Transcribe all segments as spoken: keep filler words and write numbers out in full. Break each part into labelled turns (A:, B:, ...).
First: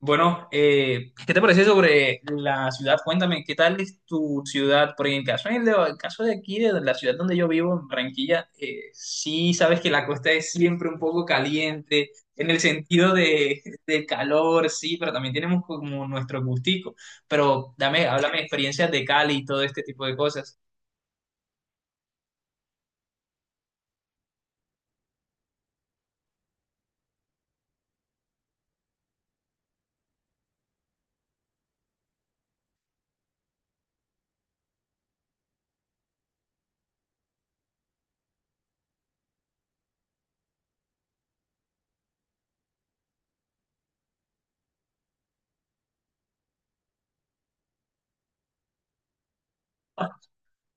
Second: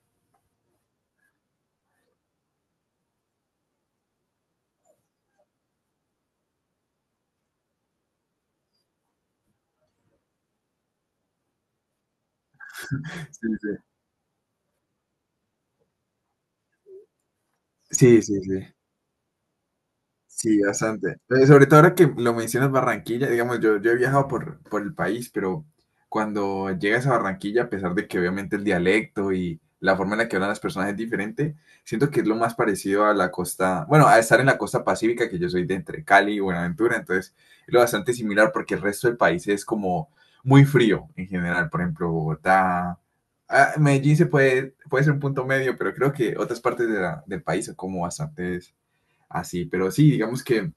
A: Bueno, eh, ¿qué te parece sobre la ciudad? Cuéntame, ¿qué tal es tu ciudad? Porque en caso, en el de, el caso de aquí, de la ciudad donde yo vivo, en Barranquilla, eh, sí sabes que la costa es siempre un poco caliente, en el sentido
B: Sí,
A: de, de calor, sí, pero también tenemos como nuestro gustico. Pero dame,
B: sí,
A: háblame
B: sí, sí,
A: de
B: sí.
A: experiencias de Cali y todo este tipo de cosas.
B: Sí, bastante. Eh, Sobre todo ahora que lo mencionas Barranquilla, digamos, yo, yo he viajado por, por el país, pero cuando llegas a Barranquilla, a pesar de que obviamente el dialecto y la forma en la que hablan las personas es diferente, siento que es lo más parecido a la costa, bueno, a estar en la costa pacífica, que yo soy de entre Cali y Buenaventura, entonces es lo bastante similar porque el resto del país es como muy frío en general, por ejemplo, Bogotá. ah, Medellín se puede, puede ser un punto medio, pero creo que otras partes de la- del país son como bastante así. Pero sí, digamos que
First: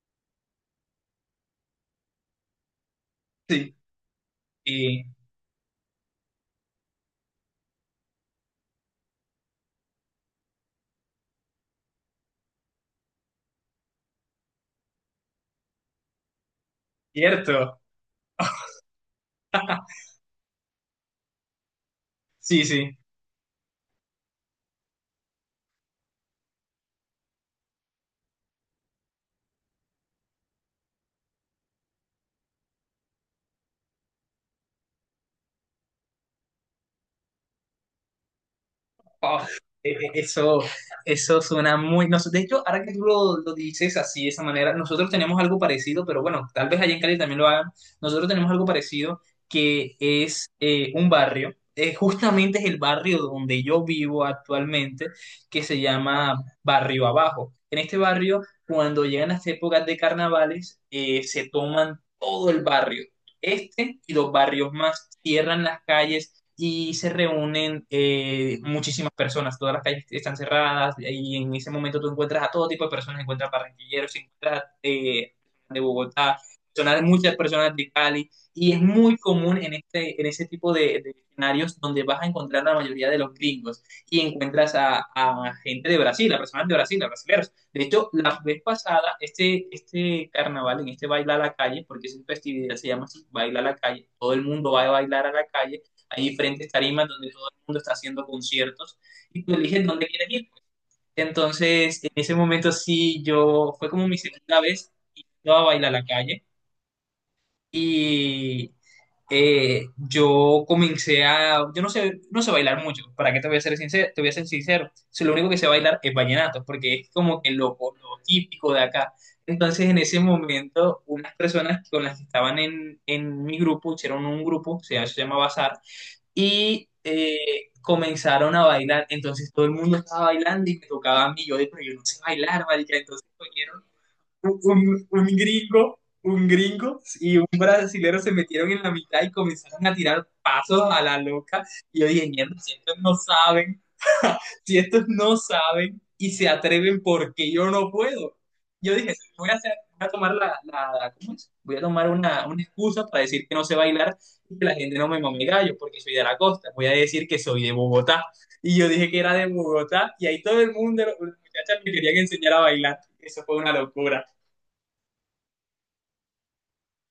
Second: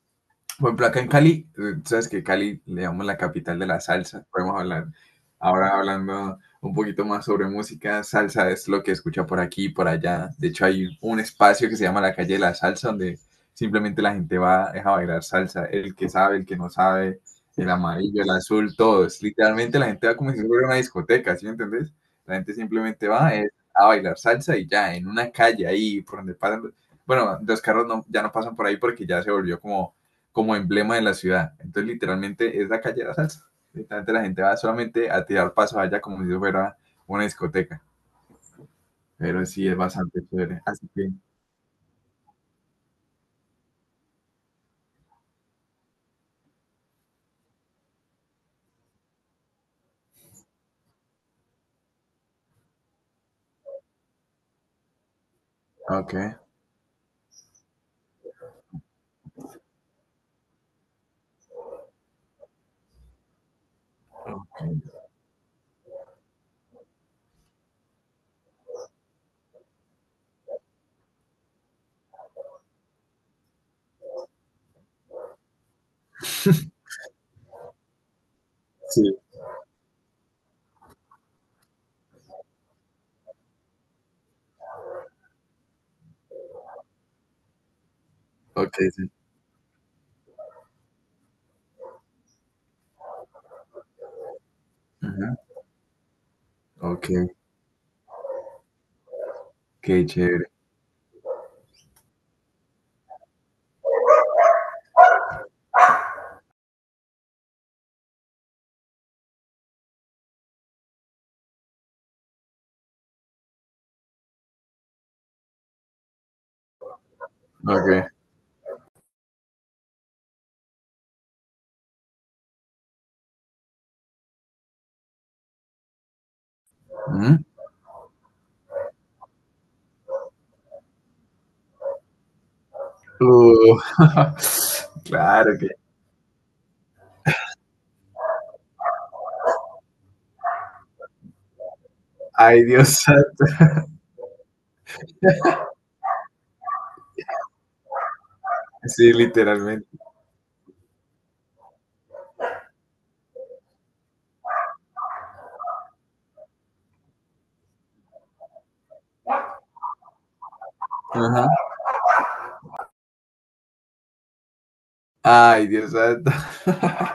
B: por ejemplo, acá en Cali, eh, sabes que Cali le llamamos la capital de
A: Sí,
B: la salsa. Podemos hablar
A: y-
B: ahora hablando un poquito más sobre música. Salsa es lo que escucha por aquí y por allá. De hecho, hay un espacio que se llama la calle de la salsa, donde simplemente la gente va es a bailar salsa. El que sabe, el que no sabe, el
A: cierto.
B: amarillo, el azul, todos. Literalmente la gente va como si fuera una discoteca, ¿sí me entendés? La gente
A: Sí, sí.
B: simplemente va eh, a bailar salsa y ya, en una calle ahí por donde pasan. Bueno, los carros no, ya no pasan por ahí porque ya se volvió como como emblema de la ciudad. Entonces, literalmente es la calle de la salsa. Literalmente la gente va solamente a tirar pasos allá como si fuera una discoteca.
A: Oh,
B: Pero sí, es
A: e- e-
B: bastante
A: eso,
B: chévere. Así que,
A: eso suena muy. Nos- de hecho, ahora que tú lo, lo dices así, de esa manera, nosotros tenemos algo parecido, pero bueno, tal vez allá en Cali también lo hagan. Nosotros tenemos algo parecido que es eh, un barrio. Eh, justamente es el barrio donde yo vivo actualmente, que se
B: ok.
A: llama Barrio Abajo. En este barrio, cuando llegan las épocas de carnavales, eh, se toman todo el barrio. Este y los barrios más cierran las calles y se reúnen eh, muchísimas personas, todas las calles están cerradas y en ese momento tú encuentras a todo tipo de personas, encuentras barranquilleros, encuentras eh, de Bogotá, personas, muchas personas de Cali y es
B: Sí,
A: muy común en, este, en ese tipo de, de escenarios donde vas a encontrar la mayoría de los gringos y encuentras a, a gente de Brasil, a personas de Brasil, a brasileños. De hecho, la vez
B: ok, sí.
A: pasada, este, este carnaval, en este baila a la calle, porque es una festividad, se llama así, baila a la calle, todo el mundo va a bailar a
B: Ajá,
A: la calle, hay diferentes tarimas
B: ok,
A: donde todo el mundo está haciendo conciertos y tú eliges
B: qué
A: dónde quieres ir.
B: chévere.
A: Entonces, en ese momento sí, yo fue como mi segunda vez y yo a bailar a la calle y eh, yo comencé a, yo no sé, no sé bailar mucho, ¿para qué te voy a ser sincero? Te voy a ser sincero, si lo único que sé bailar es vallenato, porque es como que lo,
B: Ok.
A: lo típico de acá. Entonces, en ese momento, unas personas con las que estaban en, en mi grupo, hicieron un grupo, se, se llama Bazar, y
B: Ujú.
A: eh, comenzaron a bailar. Entonces todo el mundo estaba bailando y me tocaba a mí. Yo dije, pero yo no sé bailar, marica. Entonces
B: Uh,
A: cogieron un, un- un
B: claro que.
A: gringo, un gringo y un brasilero se metieron en la mitad y comenzaron a tirar pasos a la loca. Y yo dije, mierda,
B: Ay,
A: si
B: Dios
A: estos no
B: santo.
A: saben, si estos no saben y se atreven porque yo no puedo. Yo
B: Sí,
A: dije, voy a, hacer-
B: literalmente.
A: voy a tomar la, la- la- ¿cómo es? Voy a tomar una, una excusa para decir que no sé bailar y que la gente no me mame gallo porque soy de la costa. Voy a decir que soy de Bogotá. Y yo dije que era de Bogotá y ahí todo el mundo, los
B: Ajá.
A: muchachas me querían enseñar a bailar. Eso fue una locura.
B: Ay, Dios santo.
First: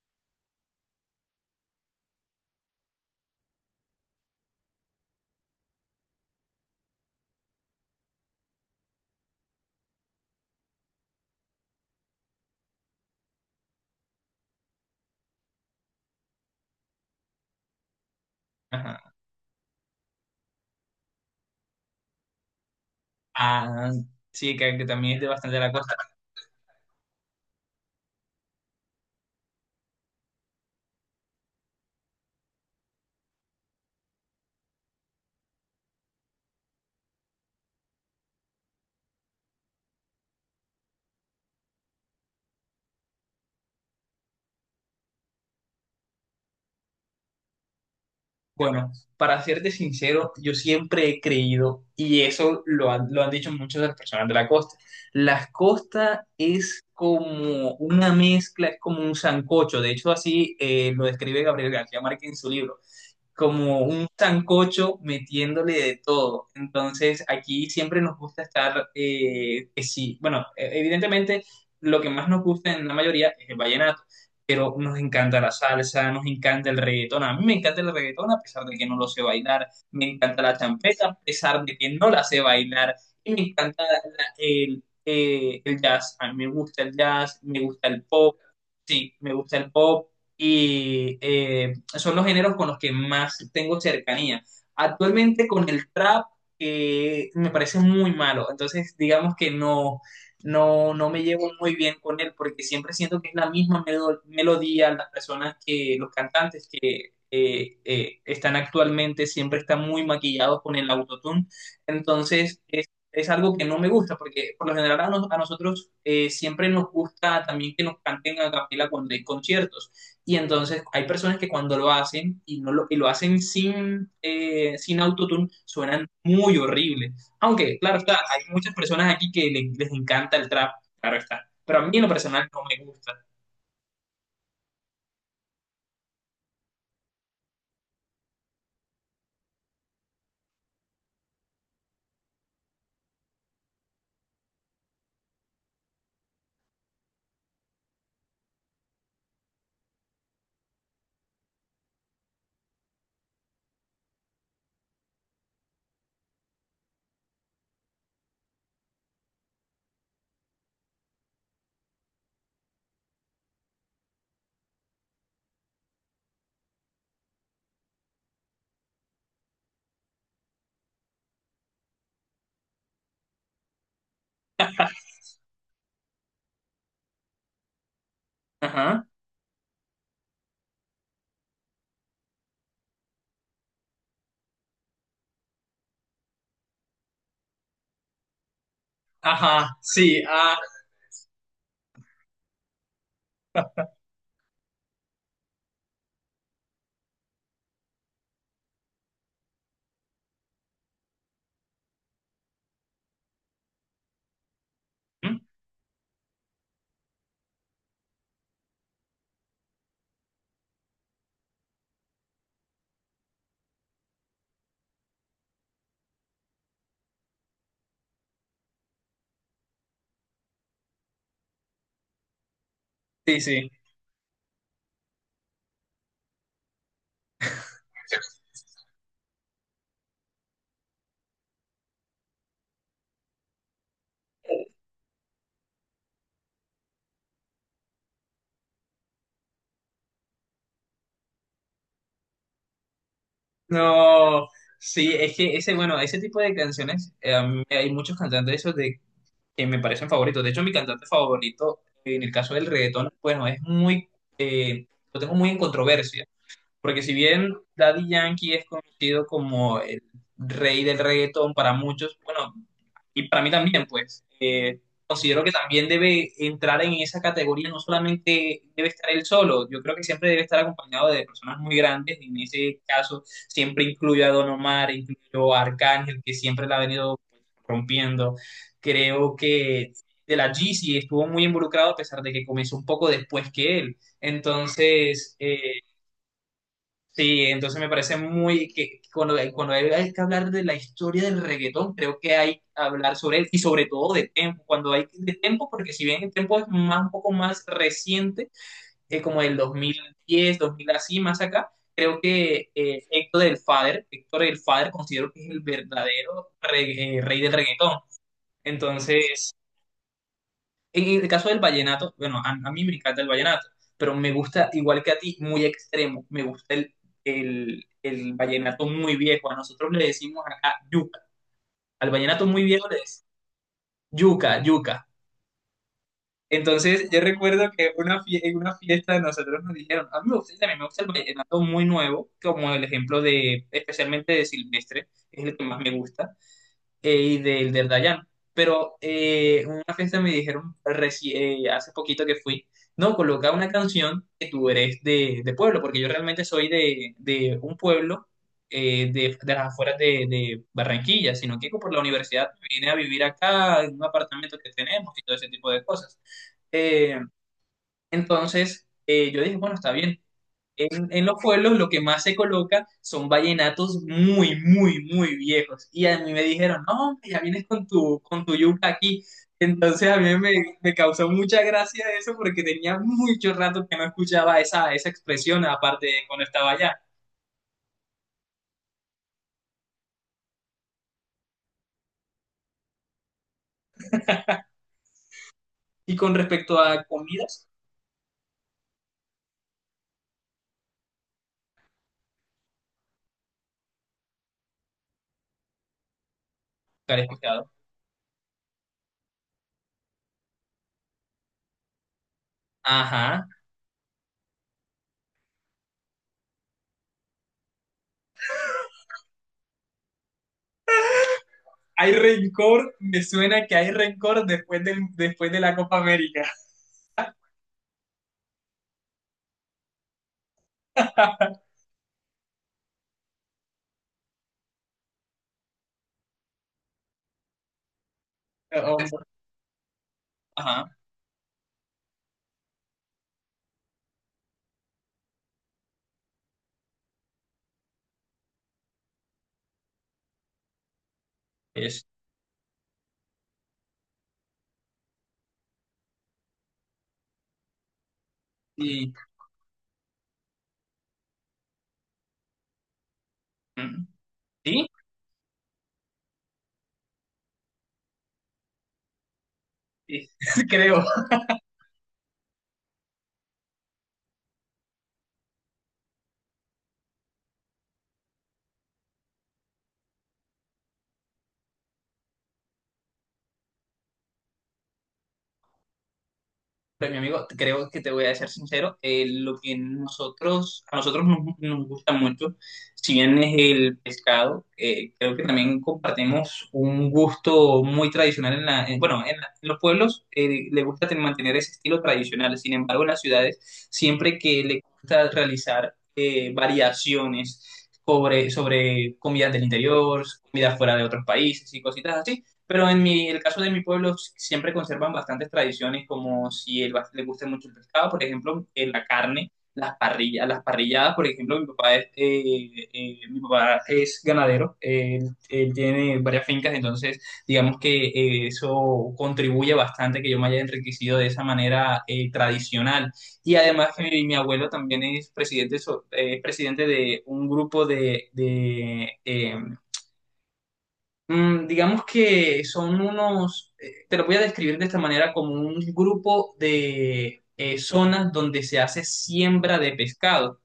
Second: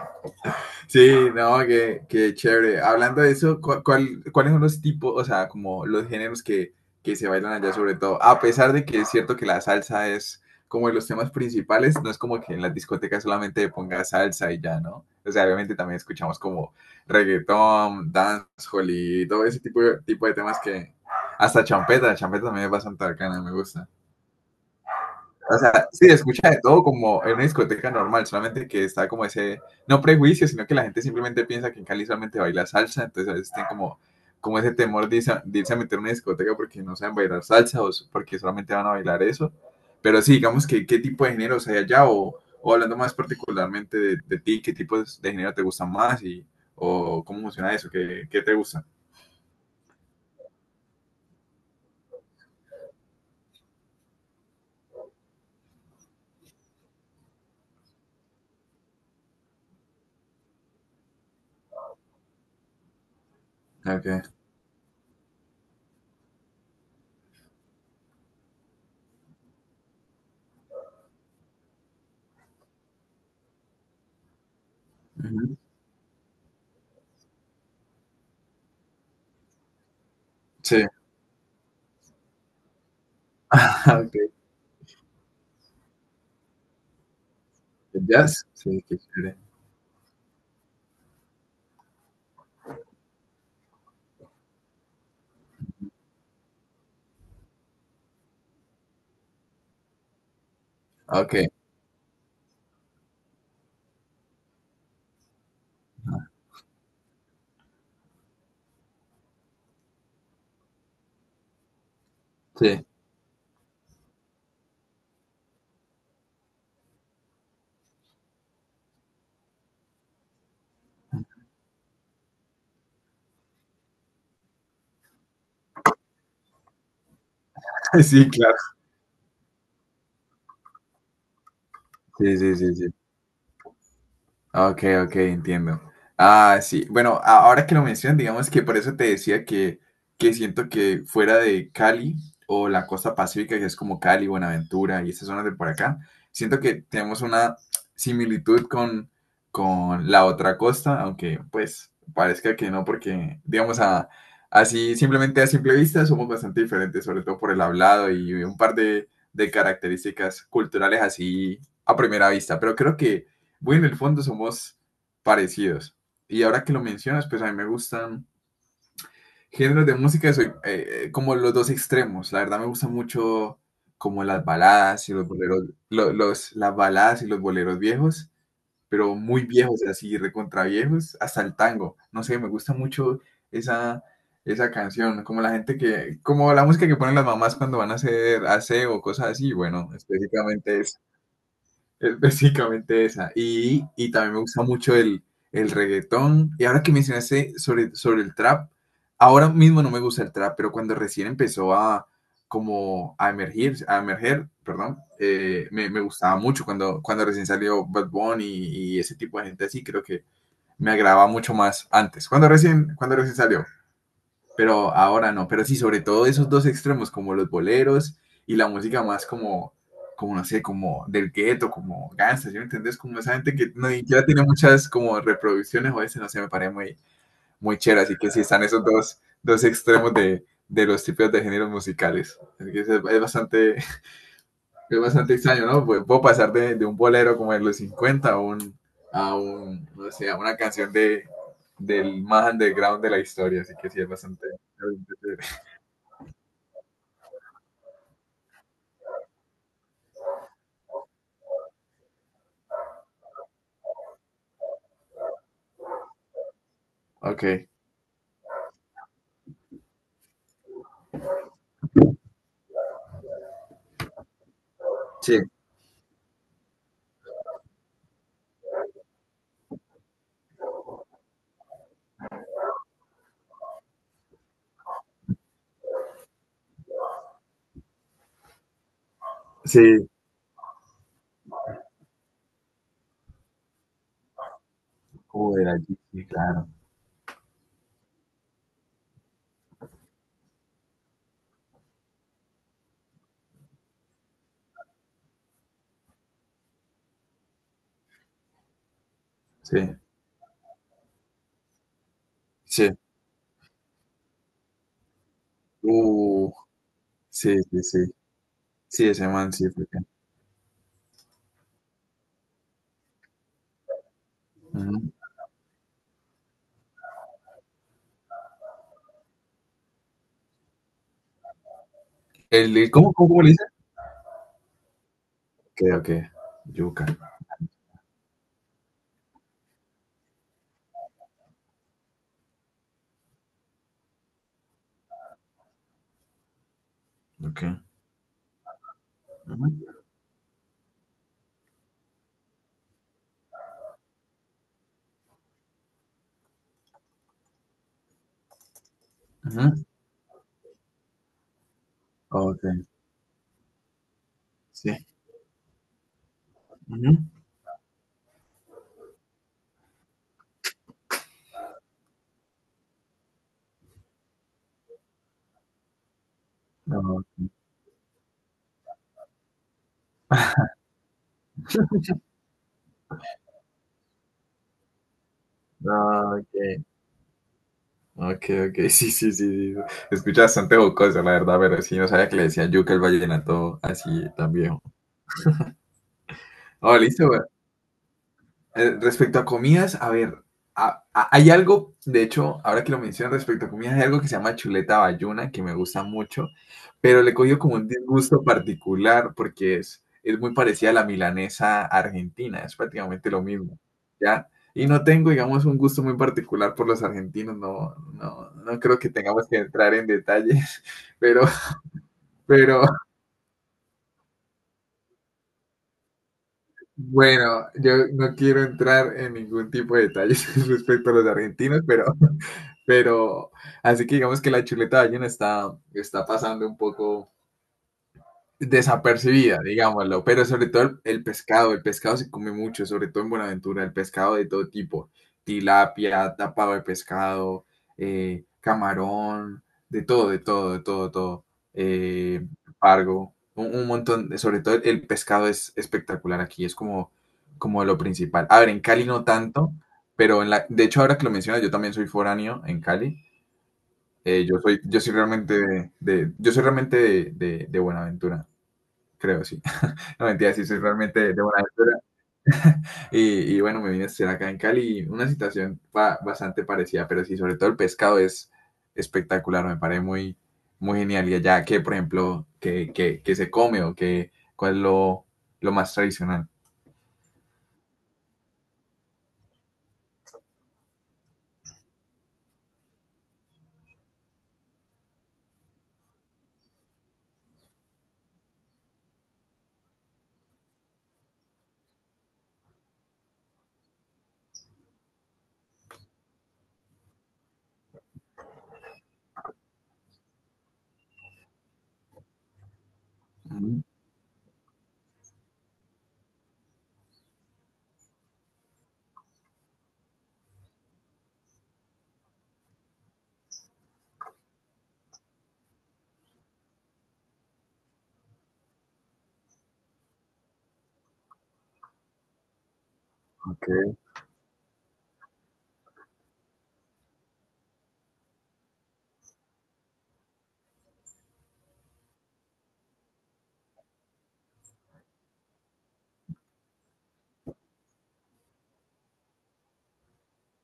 B: Sí, no, que, que chévere. Hablando de eso, ¿cu- cuál, ¿cuáles son los tipos, o sea, como los géneros que, que se bailan allá sobre todo? A pesar de que es cierto que la salsa es como de los temas principales, no es como que en las discotecas solamente ponga salsa y ya, ¿no? O sea, obviamente también escuchamos como reggaetón, dancehall
A: Ajá.
B: y todo ese tipo de, tipo de temas que hasta champeta, champeta también es bastante arcana, me gusta.
A: Ah, sí, que, que también es de
B: O
A: bastante la
B: sea,
A: costa.
B: sí, escucha de todo como en una discoteca normal, solamente que está como ese, no prejuicio, sino que la gente simplemente piensa que en Cali solamente baila salsa, entonces a veces tienen como, como ese temor de irse, a, de irse a meter en una discoteca porque no saben bailar salsa o porque solamente van a bailar eso. Pero sí, digamos que qué tipo de géneros hay allá o, o hablando más particularmente de, de, ti, qué tipos de género te gustan más y o cómo funciona eso, qué, qué te gusta.
A: Bueno, para serte sincero, yo siempre he creído, y eso lo han, lo han dicho muchas de las personas de la costa, la costa es como una mezcla, es como un sancocho, de hecho así eh, lo describe Gabriel García Márquez en su libro, como un
B: Ok.
A: sancocho metiéndole de todo. Entonces, aquí siempre nos gusta estar, eh, que sí, bueno, eh, evidentemente lo que más nos gusta en la mayoría es el vallenato, pero nos encanta la
B: Ujú.
A: salsa, nos encanta el reggaetón. A mí me encanta el reggaetón a pesar de que no lo sé bailar, me encanta la
B: Sí.
A: champeta a pesar de que no la sé bailar, y me encanta la-
B: ok.
A: la- el, eh, el jazz, a mí me gusta el jazz, me gusta el
B: El
A: pop.
B: jazz. Sí, qué
A: Sí, me
B: chévere.
A: gusta el pop y eh, son los géneros con los que más tengo cercanía. Actualmente con el trap eh, me parece muy malo, entonces digamos que no, no, no me
B: Ok.
A: llevo muy bien con él porque siempre siento que es la misma melo- melodía, las personas que, los cantantes que eh, eh, están actualmente siempre están muy maquillados con el autotune, entonces
B: Sí.
A: es algo que no me gusta, porque por lo general a, nos- a nosotros eh, siempre nos gusta también que nos canten a capela cuando hay conciertos. Y entonces hay personas que cuando lo hacen y, no lo, y lo hacen sin, eh, sin autotune, suenan muy horrible. Aunque, claro está,
B: Sí,
A: hay
B: claro.
A: muchas personas aquí que le- les encanta el trap, claro está. Pero a mí en lo
B: Sí,
A: personal
B: sí,
A: no
B: sí,
A: me
B: sí.
A: gusta.
B: Ok, ok, entiendo. Ah, sí. Bueno, a- ahora que lo mencionas, digamos que por eso te decía que, que siento que fuera de Cali o la costa pacífica, que es como Cali, Buenaventura y esas zonas de por acá, siento que tenemos una similitud con, con la otra costa, aunque pues parezca que no, porque digamos a, así simplemente a simple vista somos bastante diferentes, sobre todo por el hablado y un par de, de características culturales así a primera vista, pero creo que bueno, en el fondo somos parecidos. Y ahora que lo mencionas, pues a mí me gustan géneros de música, soy eh, eh, como los dos extremos. La verdad me gusta mucho como las baladas y los boleros, lo- los, las baladas y los boleros viejos,
A: Ajá,
B: pero muy viejos, así recontra viejos, hasta el tango. No sé, me gusta mucho esa, esa canción, como la gente que, como la música que ponen las mamás cuando van a hacer aseo o cosas así,
A: ajá,
B: bueno,
A: sí, ah.
B: específicamente es básicamente esa. Y, y también me gusta mucho el, el reggaetón. Y ahora que mencionaste sobre, sobre el trap, ahora mismo no me gusta el trap, pero cuando recién empezó a como a emergir, a emerger, perdón,
A: ¿Mm?
B: eh, me, me gustaba mucho cuando, cuando recién salió Bad Bunny y, y ese tipo de gente así, creo que me agradaba mucho más antes. Cuando recién, cuando recién salió, pero ahora no. Pero sí, sobre todo esos dos extremos, como los boleros y la música más como, como no sé, como del gueto, como gansas, ¿sí me entendés? Como esa
A: Sí,
B: gente
A: sí.
B: que no, ni siquiera tiene muchas como reproducciones o a veces, no sé, me parece muy, muy chévere. Así que sí, están esos dos, dos extremos de, de los tipos de géneros musicales. Así que es, es bastante, es bastante extraño, ¿no? Pues puedo pasar de, de un bolero como en los cincuenta a un, a un, no sé, a una canción de, del más underground de la historia. Así que sí, es bastante.
A: No, sí, es que ese, bueno, ese tipo de canciones, eh, a mí- hay muchos cantantes esos de que me parecen favoritos. De hecho, mi cantante favorito, en el caso del reggaetón, bueno, es muy, eh, lo tengo muy en controversia, porque si bien
B: Ok.
A: Daddy Yankee es conocido como el rey del reggaetón para muchos, bueno, y para mí también, pues, eh,
B: Sí,
A: considero que también debe entrar en esa categoría, no solamente debe estar él solo, yo creo que siempre debe estar acompañado de personas muy grandes, en ese caso siempre incluyo a Don Omar, incluyo a Arcángel, que siempre la ha venido rompiendo, creo que
B: sí.
A: de la G C estuvo muy involucrado a pesar de que comenzó un poco después que él, entonces
B: Joder,
A: eh.
B: allí, sí, claro.
A: Sí, entonces me parece muy que cuando, cuando hay, hay que hablar de la historia del reggaetón, creo que hay que hablar sobre él y sobre todo de Tempo, cuando hay de Tempo, porque si bien el Tempo es más, un poco más reciente, eh, como del dos
B: Sí,
A: mil diez, dos mil así, más acá, creo que
B: sí.
A: eh, Héctor del Father, Héctor del Father considero que es el
B: Uh,
A: verdadero re- eh, rey del
B: sí, sí, sí.
A: reggaetón.
B: Sí, ese man
A: Entonces,
B: sí fue bien.
A: en el caso del vallenato, bueno, a, a mí me encanta el vallenato, pero me gusta, igual que
B: Ujú.
A: a ti, muy extremo. Me gusta el, el, el vallenato muy viejo. A nosotros le decimos acá yuca. Al vallenato muy
B: El,
A: viejo
B: el-
A: le
B: ¿cómo,
A: decimos
B: cómo, cómo le dice?
A: yuca, yuca.
B: Ok, ok. Yuca.
A: Entonces, yo recuerdo que una fie- en una fiesta nosotros nos dijeron, a mí me gusta, también me gusta el vallenato muy nuevo, como el ejemplo de, especialmente de Silvestre, es el que más me gusta eh, y
B: Ok.
A: del del Dayan. Pero eh, en una
B: Ujú,
A: fiesta me dijeron reci- eh, hace poquito que fui, no, coloca una canción que tú eres de, de pueblo, porque yo realmente soy de, de un pueblo eh, de, de las
B: ujú.
A: afueras de, de Barranquilla, sino que por la universidad
B: Ok,
A: vine a vivir acá, en un apartamento que
B: sí.
A: tenemos y todo ese tipo de cosas.
B: Ujú.
A: Eh, entonces, eh, yo dije, bueno, está bien en, en los pueblos lo que más se coloca son vallenatos muy, muy, muy viejos. Y a mí me dijeron, no, hombre, ya
B: Ok,
A: vienes con tu, con tu yuca aquí. Entonces a mí me, me causó mucha gracia eso porque tenía mucho rato que no escuchaba esa, esa expresión, aparte de cuando
B: ok,
A: estaba allá.
B: ok, ok, sí, sí, sí, sí. Escucha bastante jocosa, la verdad, pero sí, no sabía que le decían yuca el vallenato así tan viejo.
A: Y con respecto
B: Oh,
A: a
B: listo.
A: comidas,
B: Eh, respecto a comidas, a ver, a- a- hay algo, de hecho, ahora que lo mencionan respecto a comidas, hay algo que se llama chuleta bayuna, que me gusta mucho,
A: nunca la
B: pero le he cogido
A: escuchado.
B: como un disgusto particular porque es, es muy parecida a la milanesa argentina, es prácticamente lo
A: Ajá.
B: mismo, ¿ya? Y no tengo, digamos, un gusto muy particular por los argentinos, no, no, no creo que tengamos que entrar en detalles, pero,
A: Hay
B: pero,
A: rencor, me suena que hay rencor después del, después de la Copa América.
B: Bueno, yo no quiero entrar en ningún tipo de detalles respecto a los argentinos, pero, pero así que digamos que la chuleta de ballena está, está pasando un poco,
A: Hombre.
B: desapercibida, digámoslo, pero sobre todo
A: Ajá.
B: el, el pescado, el pescado se come mucho, sobre todo en Buenaventura, el pescado de todo tipo, tilapia, tapado de pescado, eh, camarón, de todo, de todo, de todo, de todo,
A: Es,
B: eh, pargo, un, un montón, de- sobre todo el pescado es espectacular aquí, es como, como lo principal. A ver, en Cali
A: sí.
B: no tanto, pero en la, de hecho ahora que lo mencionas, yo también soy foráneo en Cali.
A: Mm.
B: Eh, yo soy,
A: ¿Sí?
B: yo soy realmente de, de- yo soy realmente de, de de Buenaventura, creo, sí. No,
A: Sí,
B: mentira, sí, soy
A: creo.
B: realmente de Buenaventura. Y, y bueno, me vine a estudiar acá en Cali. Una situación ba- bastante parecida, pero sí, sobre todo el pescado es espectacular. Me parece muy, muy genial. ¿Y allá, qué por ejemplo, que, que, que se come o que, cuál es lo, lo más tradicional?
A: Pero mi amigo, creo que te voy a ser sincero, eh, lo que nosotros, a nosotros nos, nos gusta mucho, si bien es el pescado, eh, creo que también compartimos un gusto muy tradicional en la, en- bueno, en, la- en los pueblos eh, le gusta ten- mantener ese estilo tradicional, sin embargo, en las ciudades siempre que le gusta realizar eh, variaciones sobre, sobre comidas del interior, comidas fuera de otros países y cositas así. Pero en mi, el caso de mi
B: Mm,
A: pueblo siempre conservan bastantes tradiciones, como si el- le gusta mucho el pescado, por ejemplo, eh, la carne, las parrillas, las parrilladas, por ejemplo, mi papá es, eh, eh, mi papá es ganadero, eh, él, él tiene varias fincas, entonces digamos que eh, eso contribuye bastante que yo me haya enriquecido de esa manera eh, tradicional. Y
B: ok,
A: además que mi, mi abuelo también es presidente, so- eh, es presidente de un grupo de, de, eh. Mm, digamos que son unos, eh, te lo voy a describir de esta manera, como un grupo de eh, zonas donde se hace siembra de pescado.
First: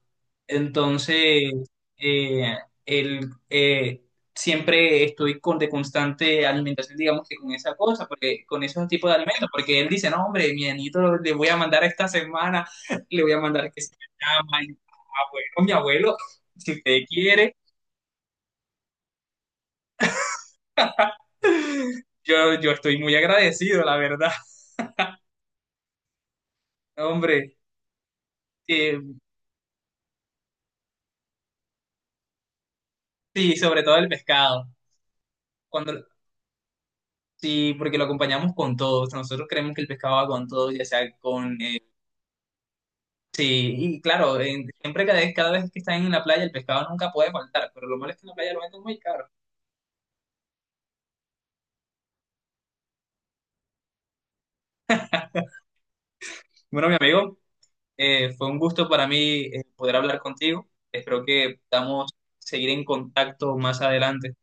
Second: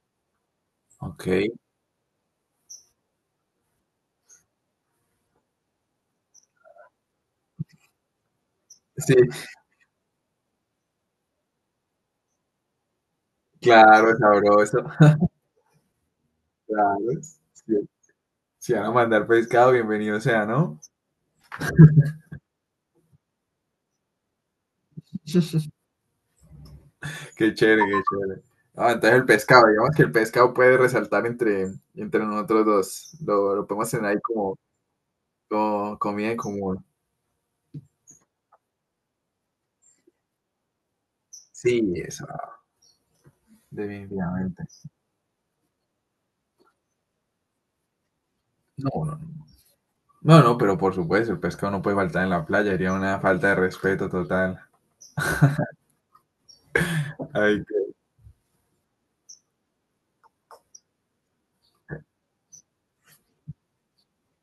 B: ok.
A: Entonces, eh, el, eh, siempre estoy con de constante alimentación, digamos que con esa cosa, porque con esos tipos
B: Sí,
A: de alimentos, porque él dice, no, hombre, mi anito lo- le voy a mandar esta semana, le voy a mandar que se
B: claro,
A: llama, y,
B: sabroso.
A: "Ah, bueno, mi abuelo, si
B: Claro.
A: usted quiere,
B: Sí, si van a mandar pescado, bienvenido sea, ¿no?
A: yo, yo estoy muy agradecido, la verdad.
B: Qué
A: Hombre.
B: chévere, qué chévere. Ah,
A: Eh,
B: entonces el pescado, digamos que el pescado puede resaltar entre, entre nosotros dos.
A: sí,
B: Lo, lo
A: sobre
B: podemos
A: todo
B: tener
A: el
B: ahí como,
A: pescado.
B: como
A: Cuando,
B: comida en común.
A: sí, porque lo acompañamos con todo. O sea, nosotros creemos que el pescado va con todo, ya sea con... eh,
B: Sí, eso,
A: sí, y claro,
B: definitivamente.
A: en- siempre cada vez, cada vez que están en la playa, el pescado nunca puede faltar, pero lo malo es que en la playa lo venden
B: No,
A: muy
B: no,
A: caro.
B: no. No, no, pero por supuesto, el pescado no puede faltar en la playa, sería una falta de respeto total.
A: Bueno, mi amigo,
B: Ay, qué-
A: eh, fue un gusto para mí eh, poder hablar contigo. Espero que podamos seguir en contacto más adelante.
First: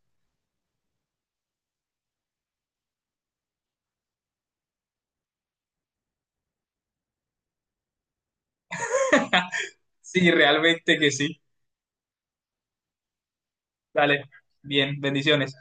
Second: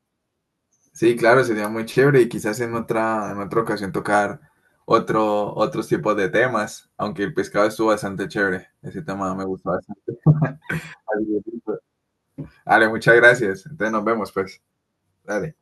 B: sí, claro, sería muy chévere y quizás en otra, en otra ocasión tocar otro, otros tipos de temas, aunque el pescado estuvo bastante chévere. Ese tema me gustó bastante.
A: Sí, realmente que sí.
B: Vale, muchas gracias. Entonces nos
A: Dale,
B: vemos, pues.
A: bien, bendiciones.
B: Dale.